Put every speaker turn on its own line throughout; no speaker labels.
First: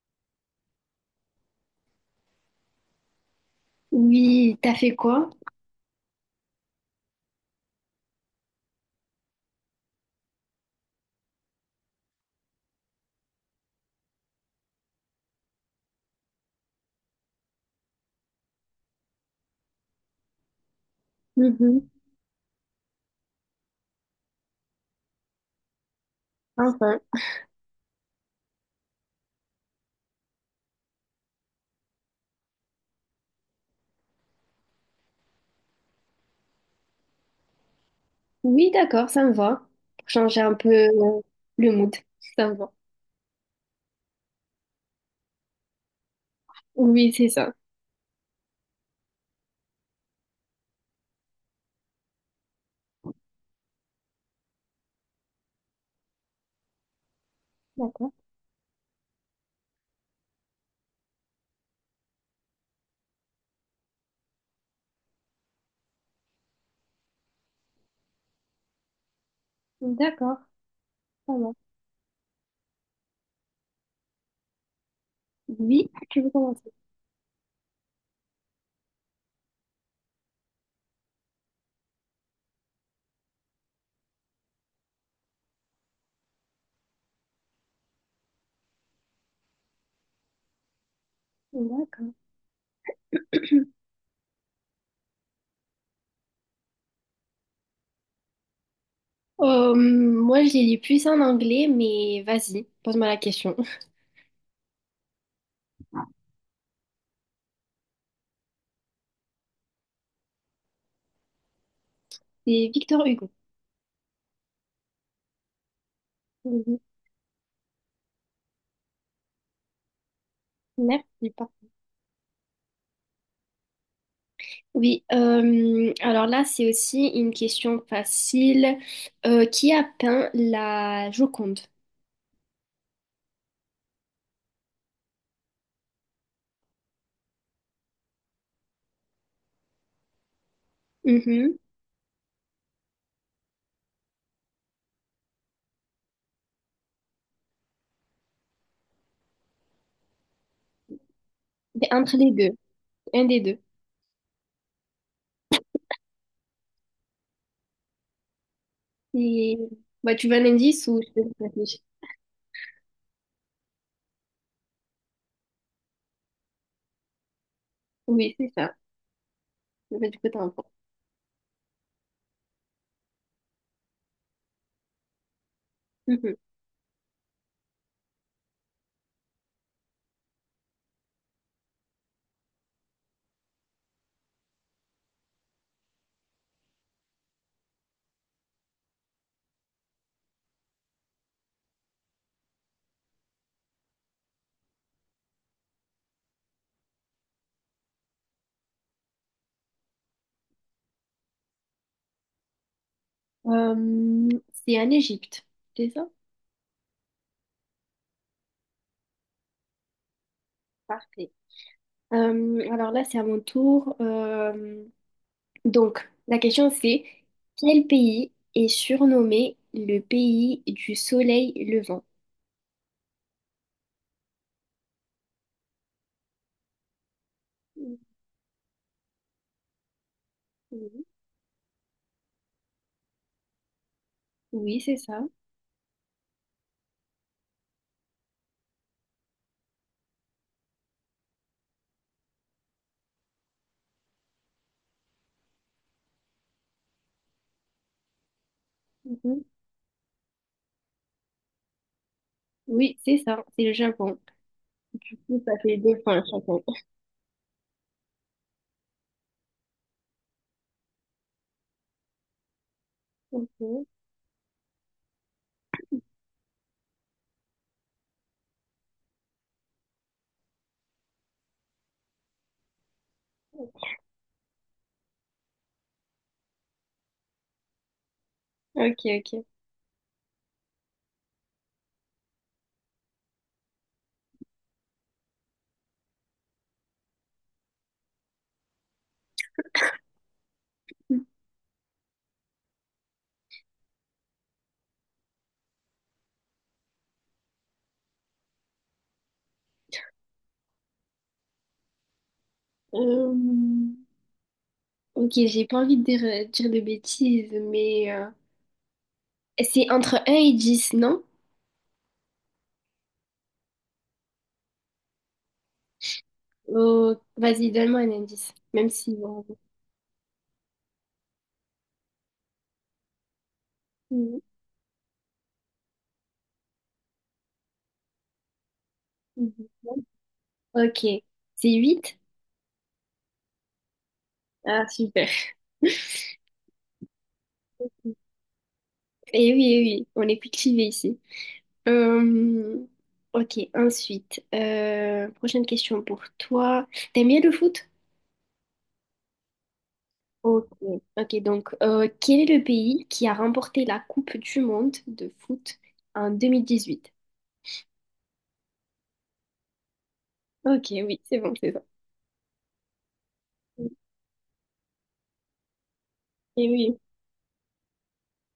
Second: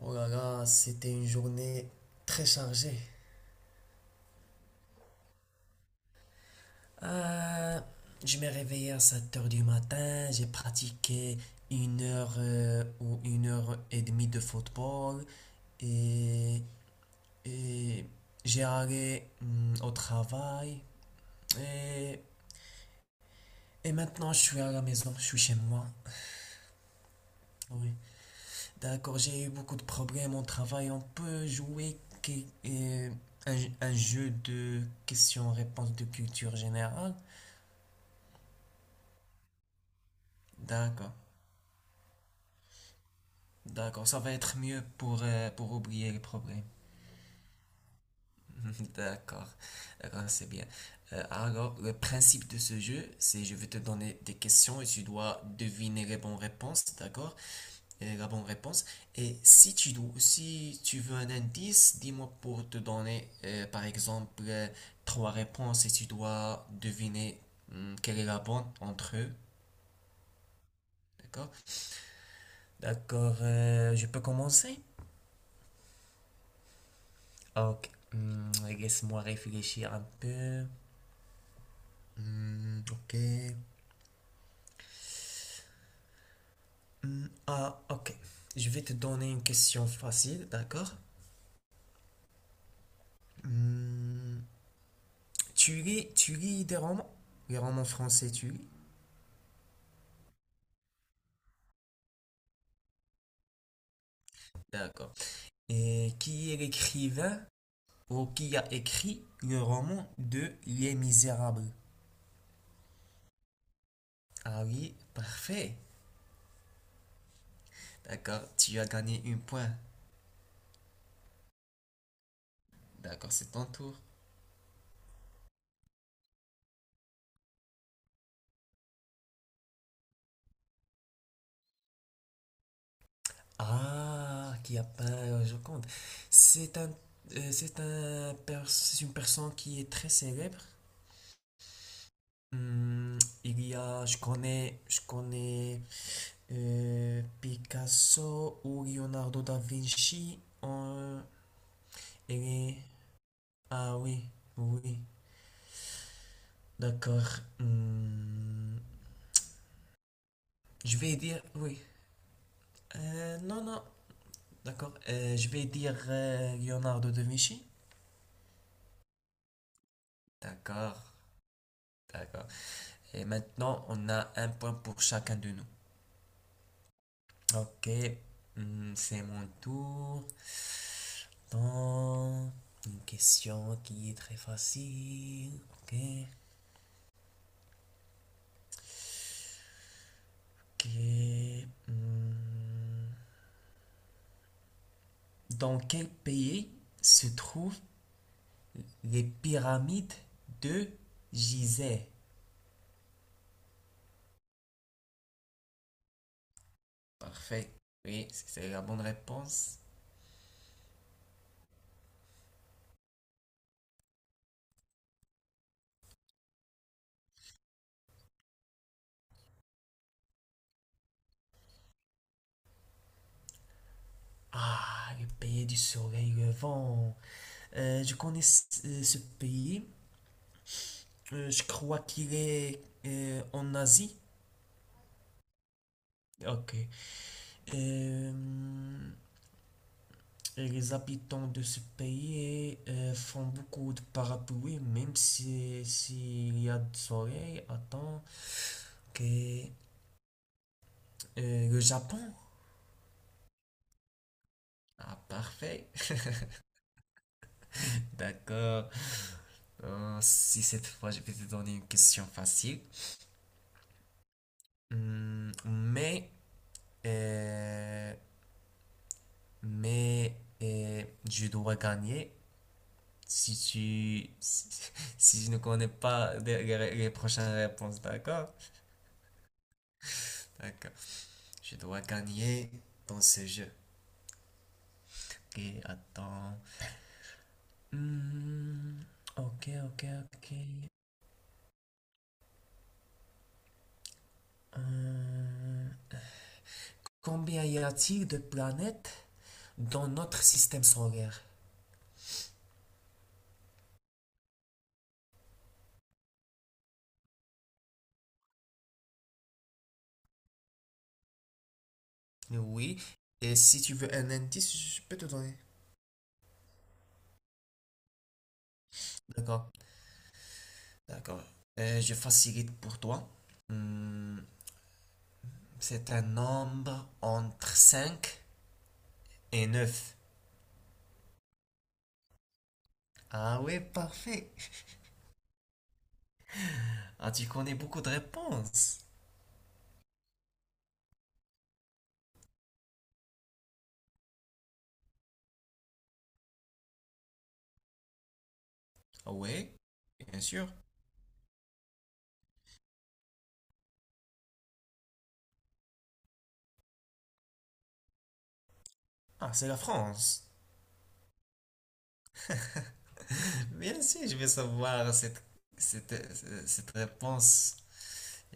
Oh là là, c'était une journée très chargée.
Oui, t'as fait quoi?
Euh, je me réveillé à 7 heures du matin, j'ai pratiqué une heure ou une heure et demie de football et, et j'ai allé au travail
Mhm.
et, et maintenant je suis à la maison, je suis chez moi.
Enfin.
Oui, d'accord, j'ai eu beaucoup de problèmes au travail. On peut jouer euh, un, un jeu de questions-réponses de culture générale.
Oui, d'accord, ça me va. Pour changer un peu
D'accord,
le mood, si ça me va.
d'accord, ça va être mieux pour oublier les problèmes.
Oui, c'est ça.
D'accord, d'accord, c'est bien. Alors, le principe de ce jeu, c'est je vais te donner des questions et tu dois deviner les bonnes réponses, d'accord?
D'accord.
Et la bonne réponse. Et si tu dois, si tu veux un indice, dis-moi pour te donner, par exemple, trois réponses et tu dois deviner quelle est la bonne entre eux,
D'accord, ça va.
d'accord? D'accord, je peux commencer?
Oui. Tu veux commencer?
Ok, laisse-moi réfléchir un peu. Hmm, ok. Hmm, ah, ok. Je vais te donner une question facile, d'accord?
D'accord.
Hmm, tu lis des romans? Les romans français, tu lis?
Moi, je les lis plus en anglais, mais vas-y, pose-moi la question.
D'accord. Et qui est l'écrivain ou qui a écrit le roman de Les Misérables?
C'est Victor Hugo.
Ah oui, parfait.
Mhm.
D'accord, tu as gagné un point.
Merci.
D'accord, c'est ton tour.
Oui, alors là, c'est aussi une question facile. Qui a peint la Joconde?
Ah, qui a peint je compte. C'est un, c'est une personne qui est très célèbre.
Mhm.
Hmm, il y a, je connais Picasso ou Leonardo da Vinci.
C'est entre les
Il
deux,
est-
un des deux.
ah oui, oui, d'accord. Hmm,
Et bah, tu veux un indice
je
ou je
vais
te laisse
dire, oui.
réfléchir?
Non, non, d'accord. Je vais dire Leonardo da Vinci.
Oui, c'est ça. Bah, du coup, t'as un point.
D'accord, d'accord. Et maintenant, on a un point pour chacun de nous.
Mhm.
Ok, c'est mon tour. Attends, une question qui est très facile. Ok. Ok, hmm. Dans quel pays se trouvent les pyramides de Gizeh?
C'est en Égypte, c'est ça?
Parfait. Oui, c'est la bonne réponse.
Parfait. Alors là, c'est à mon tour. Donc, la question c'est quel pays est surnommé le pays du soleil levant?
Ah, le pays du soleil levant. Je connais ce pays.
Mhm.
Je crois qu'il est en Asie.
Oui, c'est ça.
Ok. Euh, et les habitants de ce pays font beaucoup de parapluies, même si s'il y a du soleil. Attends. Ok.
Mhm.
Le Japon?
Oui, c'est ça. C'est le Japon. Du
Ah,
coup, ça fait
parfait.
deux points chacun.
D'accord. Si cette fois je vais te donner une question facile. Hum, mais, euh, mais, je dois gagner si tu si si je ne connais pas les prochaines réponses, d'accord?
Ok, ok.
D'accord. Je dois gagner dans ce jeu. Ok, attends. Hmm, ok, ok, ok.
Ok.
Euh, Combien y a-t-il de planètes dans notre système solaire?
Euh, Ok, j'ai pas envie de dire de bêtises, mais c'est entre un et 10, non?
Oui. Et si tu veux un indice, je peux te donner.
Oh, vas-y, donne-moi un indice, même si bon,
D'accord, d'accord. Je facilite pour toi. Hmm,
mhm,
c'est un nombre entre 5 et
mhm.
neuf.
Ok, c'est 8.
Ah ouais, parfait.
Ah, super.
Ah, tu connais beaucoup de réponses.
Et oui, eh oui, on est cultivé ici. Euh, ok, ensuite, prochaine question pour toi. T'aimes bien le foot?
Ah ouais, bien
Ok,
sûr.
ok, donc quel est le pays qui a remporté la Coupe du Monde de foot en 2018.
Ah, c'est la France.
Ok, oui, c'est bon, c'est ça.
Bien sûr, je vais savoir cette,
Et
cette
oui.
réponse.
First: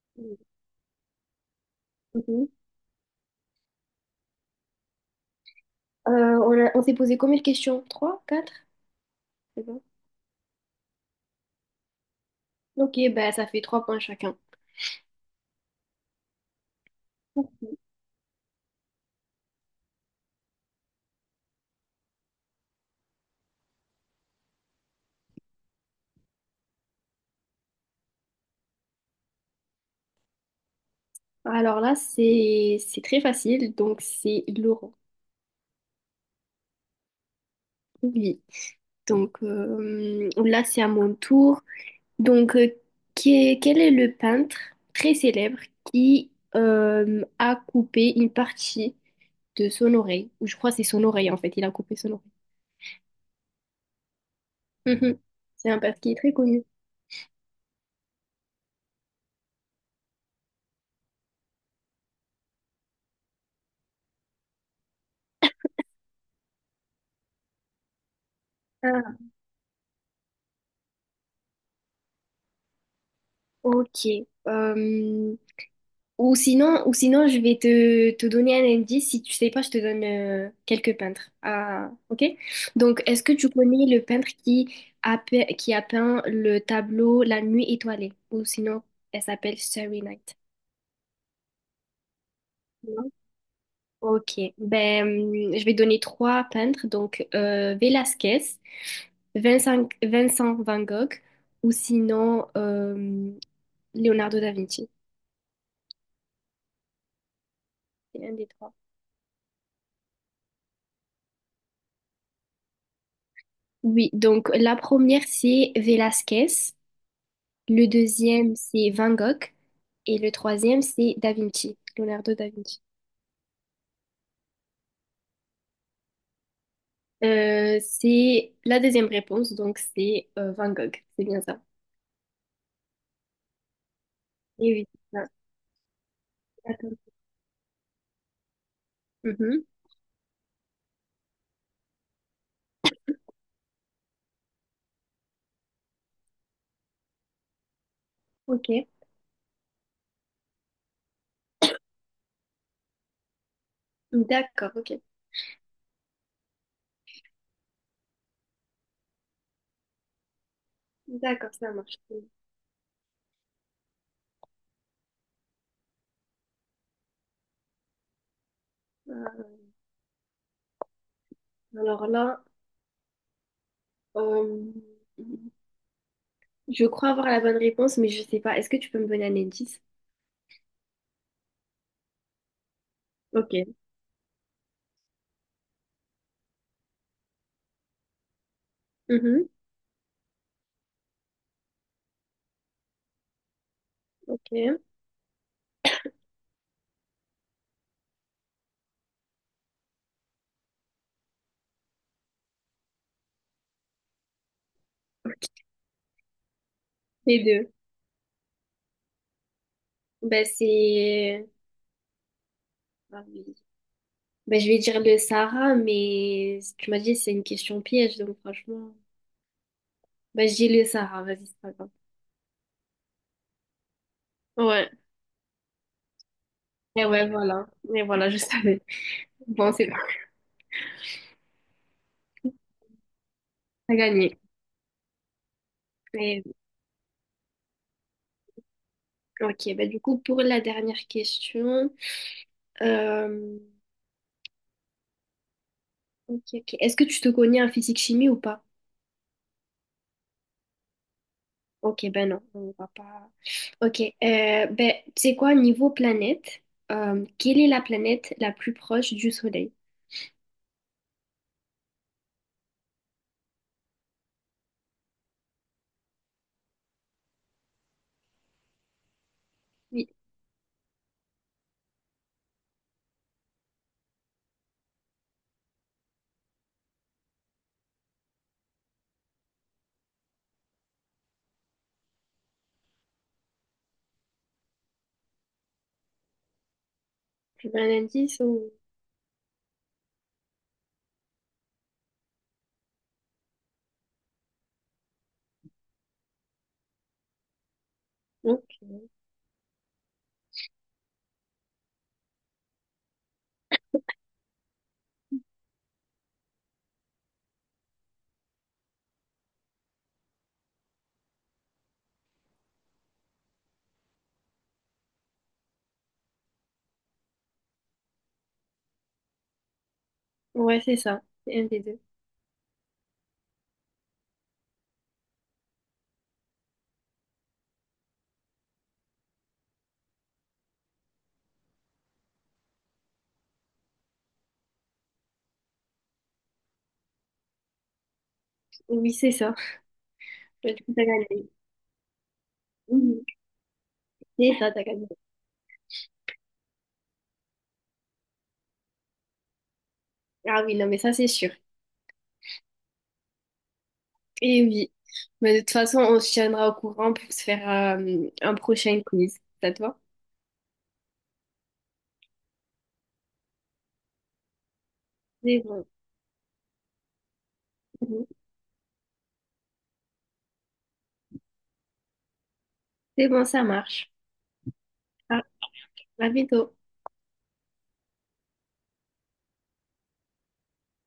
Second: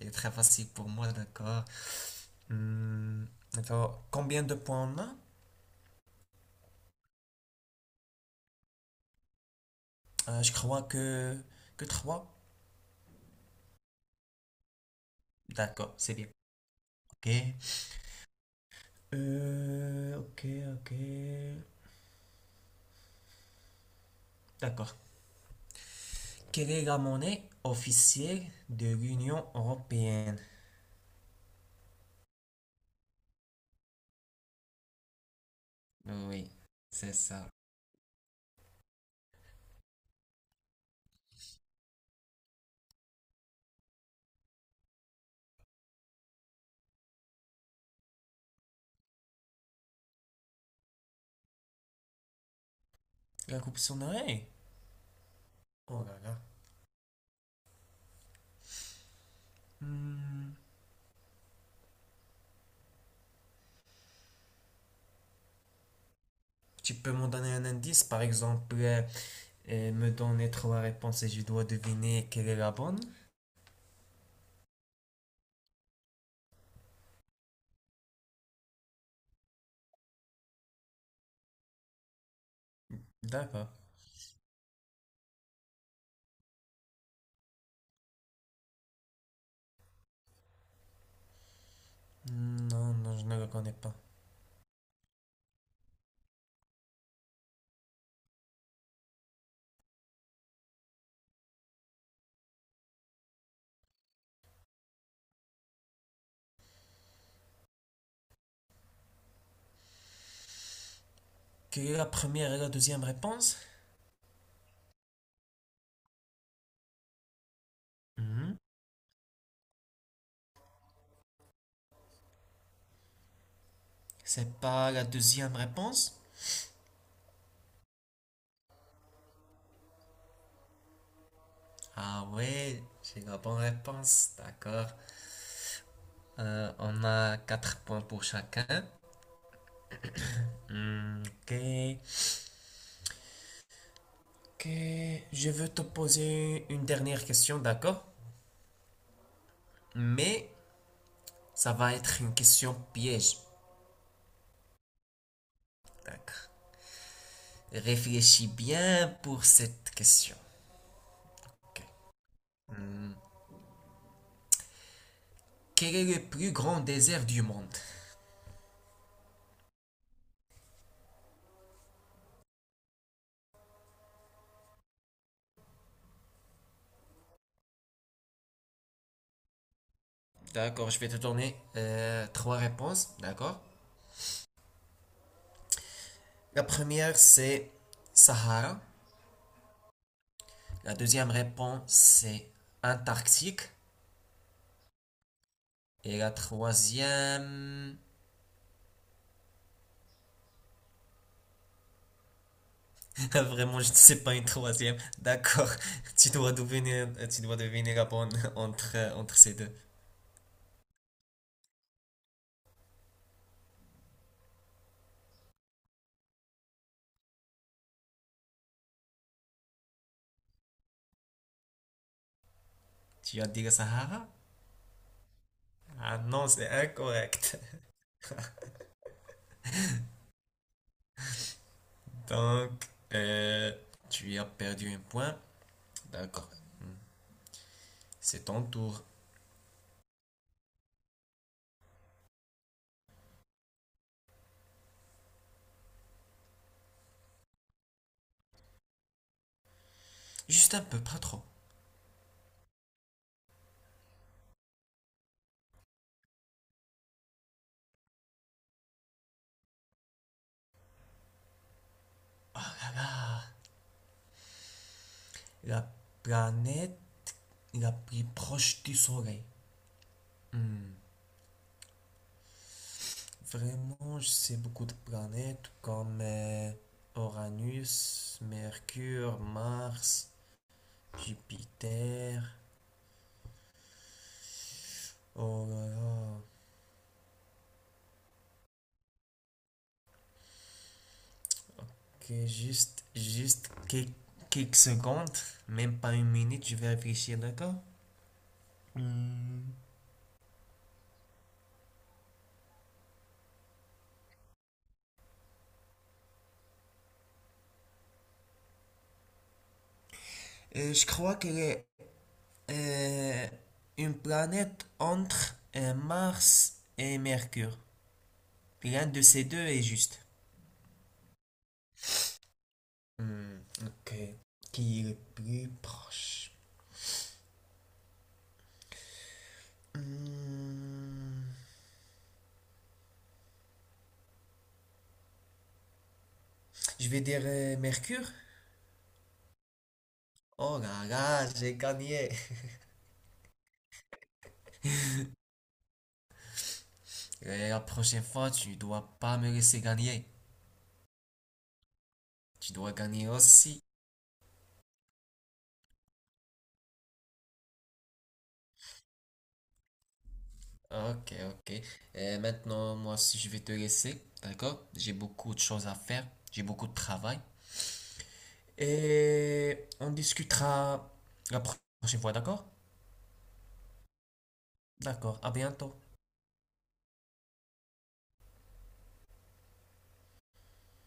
Elle est très facile pour moi, d'accord.
Mhm.
Hmm, d'accord. Combien de points on a?
On on s'est posé combien de questions? Trois, quatre? C'est bon.
Je crois que trois.
Ok, bah, ça fait trois points chacun.
D'accord, c'est bien. Ok. Ok, ok. D'accord. Quelle est la monnaie officielle de l'Union européenne?
Alors là, c'est très facile, donc c'est Laurent.
Oui, c'est ça.
Oui. Donc là, c'est à mon tour. Donc, quel est le peintre très célèbre qui a coupé une partie de son oreille? Ou je crois que c'est son oreille en fait, il a coupé son oreille.
La coupe son oreille.
Mhm. C'est un peintre
Oh
qui est
là
très
là.
connu.
Hmm. Tu peux m'en donner un indice, par exemple,
Ah,
me donner trois réponses et je dois deviner quelle est la bonne?
ok. Euh, Ou sinon, je vais te donner un indice. Si tu sais pas, je te donne quelques peintres. Ah, ok? Donc, est-ce que tu
D'accord.
connais le peintre qui a peint le tableau La Nuit étoilée? Ou sinon, elle s'appelle Starry Night.
Non,
Non?
non, je ne le connais pas.
Ok. Ben, je vais donner trois peintres. Donc, Velázquez, Vincent Van Gogh, ou sinon, Leonardo da Vinci. C'est un des trois.
Quelle est la première et la deuxième réponse?
Oui, donc la première, c'est Velázquez. Le deuxième,
Hmm.
c'est Van Gogh. Et le troisième, c'est Da Vinci, Leonardo da Vinci.
C'est pas la deuxième réponse?
C'est la deuxième réponse, donc c'est Van Gogh. C'est bien ça.
Ah ouais, j'ai la bonne réponse,
Et oui,
d'accord.
c'est ça. D'accord.
On a 4 points pour chacun.
Mhm.
Hmm, ok. Ok, je veux te poser une dernière question, d'accord?
Ok.
Mais ça va être une question piège,
D'accord, ok.
d'accord? Réfléchis bien pour cette question.
D'accord, ça
Ok.
marche.
Hmm, Quel est le plus grand désert du monde?
Euh, alors là, euh, je crois avoir la bonne réponse, mais je sais pas. Est-ce que tu peux me donner un indice?
D'accord, je vais te donner trois réponses,
Ok.
d'accord? La première, c'est Sahara.
Mhm.
La deuxième réponse, c'est Antarctique.
Ok.
Et la troisième, Vraiment, je ne sais pas une troisième. D'accord, tu dois devenir, euh,
Les
tu dois
deux.
devenir bon entre ces deux.
Ben, c'est... Ah oui. Bah, je vais dire le Sahara, mais tu m'as dit c'est une question piège, donc franchement. Bah, je dis le Sahara, vas-y, c'est pas grave.
Tu vas dire Sahara?
Ouais,
Ah non, c'est
et ouais,
incorrect.
voilà. Et voilà, je savais. Bon, c'est bon,
Donc, euh,
t'as
tu
gagné.
as perdu un point.
Et-
D'accord, Hmm. c'est ton tour.
ok, bah du coup, pour la dernière question. euh, ok, ok. Est-ce que tu te connais en physique-chimie ou pas?
Juste un peu, pas trop.
Ok, ben non, on va pas. Ok, ben, tu sais quoi, niveau planète, quelle est la planète la plus proche du Soleil?
Oh là là, la planète la plus proche du Soleil.
Oui,
Hmm. Vraiment, je sais beaucoup de planètes comme Uranus, Mercure, Mars. Jupiter. Oh là là.
tu veux un indice ou...
Juste quelques secondes, même pas une minute, je vais réfléchir, d'accord?
Non?
Hmm. Je crois qu'elle est euh, une planète entre Mars et Mercure. L'un de ces deux est juste.
Ouais, c'est ça. C'est un des deux.
Hmm, ok. Qui est le plus proche? Hmm, je vais dire Mercure.
Oui, c'est ça. Ouais,
Oh
du coup, t'as
là là,
gagné.
j'ai gagné.
Mhm. C'est ça, t'as gagné.
Et la prochaine fois, tu dois pas me laisser gagner.
Ah oui, non, mais ça, c'est sûr.
Tu dois gagner aussi.
Et oui. Mais de toute façon, on se tiendra au courant pour se faire un prochain quiz. Ça te va?
Ok, ok. Et maintenant, moi aussi, je vais te laisser. D'accord? J'ai beaucoup de
C'est bon.
choses à faire. J'ai beaucoup de travail.
Mhm.
Et on discutera la prochaine fois, d'accord?
C'est bon, ça marche. Ah,
D'accord. À bientôt.
à bientôt.